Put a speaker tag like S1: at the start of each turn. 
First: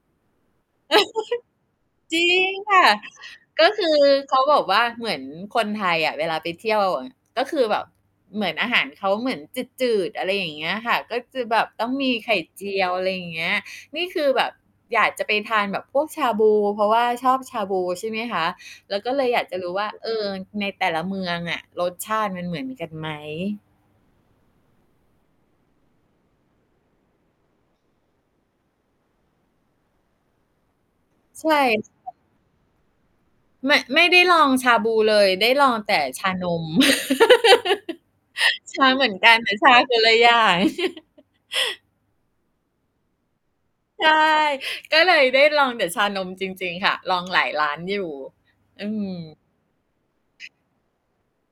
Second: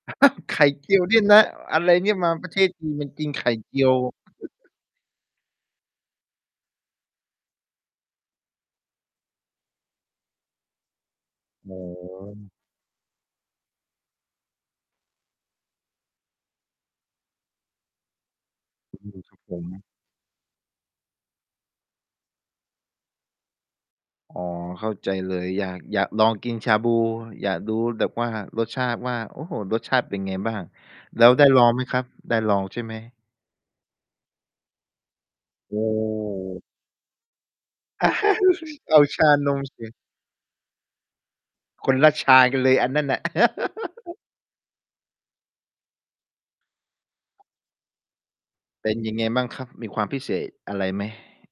S1: อ้าว ไข่เจียวเนี้ยนะ อะไรเนี่
S2: จ
S1: ย
S2: ร
S1: ม
S2: ิ
S1: าปร
S2: ง
S1: ะเทศ
S2: ค
S1: จ
S2: ่
S1: ี
S2: ะ
S1: นมากินไข่
S2: ก็
S1: เจี
S2: ค
S1: ย
S2: ื
S1: ว
S2: อเขาบอกว่าเหมือนคนไทยอะเวลาไปเที่ยวอะ ก็คือแบบเหมือน อาหารเขาเหมือนจืด ๆ อะไรอย่างเงี้ยค่ะ ก็จะแบบ
S1: อ๋อ
S2: ต้องมีไข่เจียว อะไรอย่างเงี้ย นี่คือแบบอยากจะไปทานแบบพวกชาบู เพราะว่าชอบชาบู ใช่ไหมคะ แ
S1: อ
S2: ล้ว
S1: ื
S2: ก็เ
S1: อ
S2: ลย
S1: ครั
S2: อย
S1: บ
S2: าก
S1: ผ
S2: จะ
S1: ม
S2: รู้ว่า เออ ในแต่ละเมืองอะ รสชาติมันเหมือนกันไหม?
S1: อ๋อ เข้าใจเลย อยาก อยากลองกินชาบู อยากดูแบบว่า รสชาติว่า โอ้โฮ รสชาติเป็นไงบ้าง แล้วไ
S2: ใ
S1: ด
S2: ช
S1: ้
S2: ่
S1: ลองไหมครับ
S2: [unintelligible]
S1: ได้ลองใช่ไหม?
S2: ไม่ ไม่ได้ลองชาบูเลย ได้ลอ
S1: โอ
S2: ง
S1: ้
S2: แต
S1: โ
S2: ่ชาน
S1: ฮ
S2: ม ชา
S1: เอ
S2: เ
S1: า
S2: หมือน
S1: ช
S2: ก
S1: า
S2: ัน แต
S1: น
S2: ่
S1: ม
S2: ชา
S1: สิ
S2: คนละอย่าง
S1: คนละชากันเลย อันนั้นน่ะ
S2: ใช่ ก็เลยได้ลองแต่ชานมจริง ๆ ค่ะ ลองหลายร้านอยู่ อื
S1: เป็นยังไง
S2: ม
S1: บ้างครับ มีความพิเศษอะไรไหม?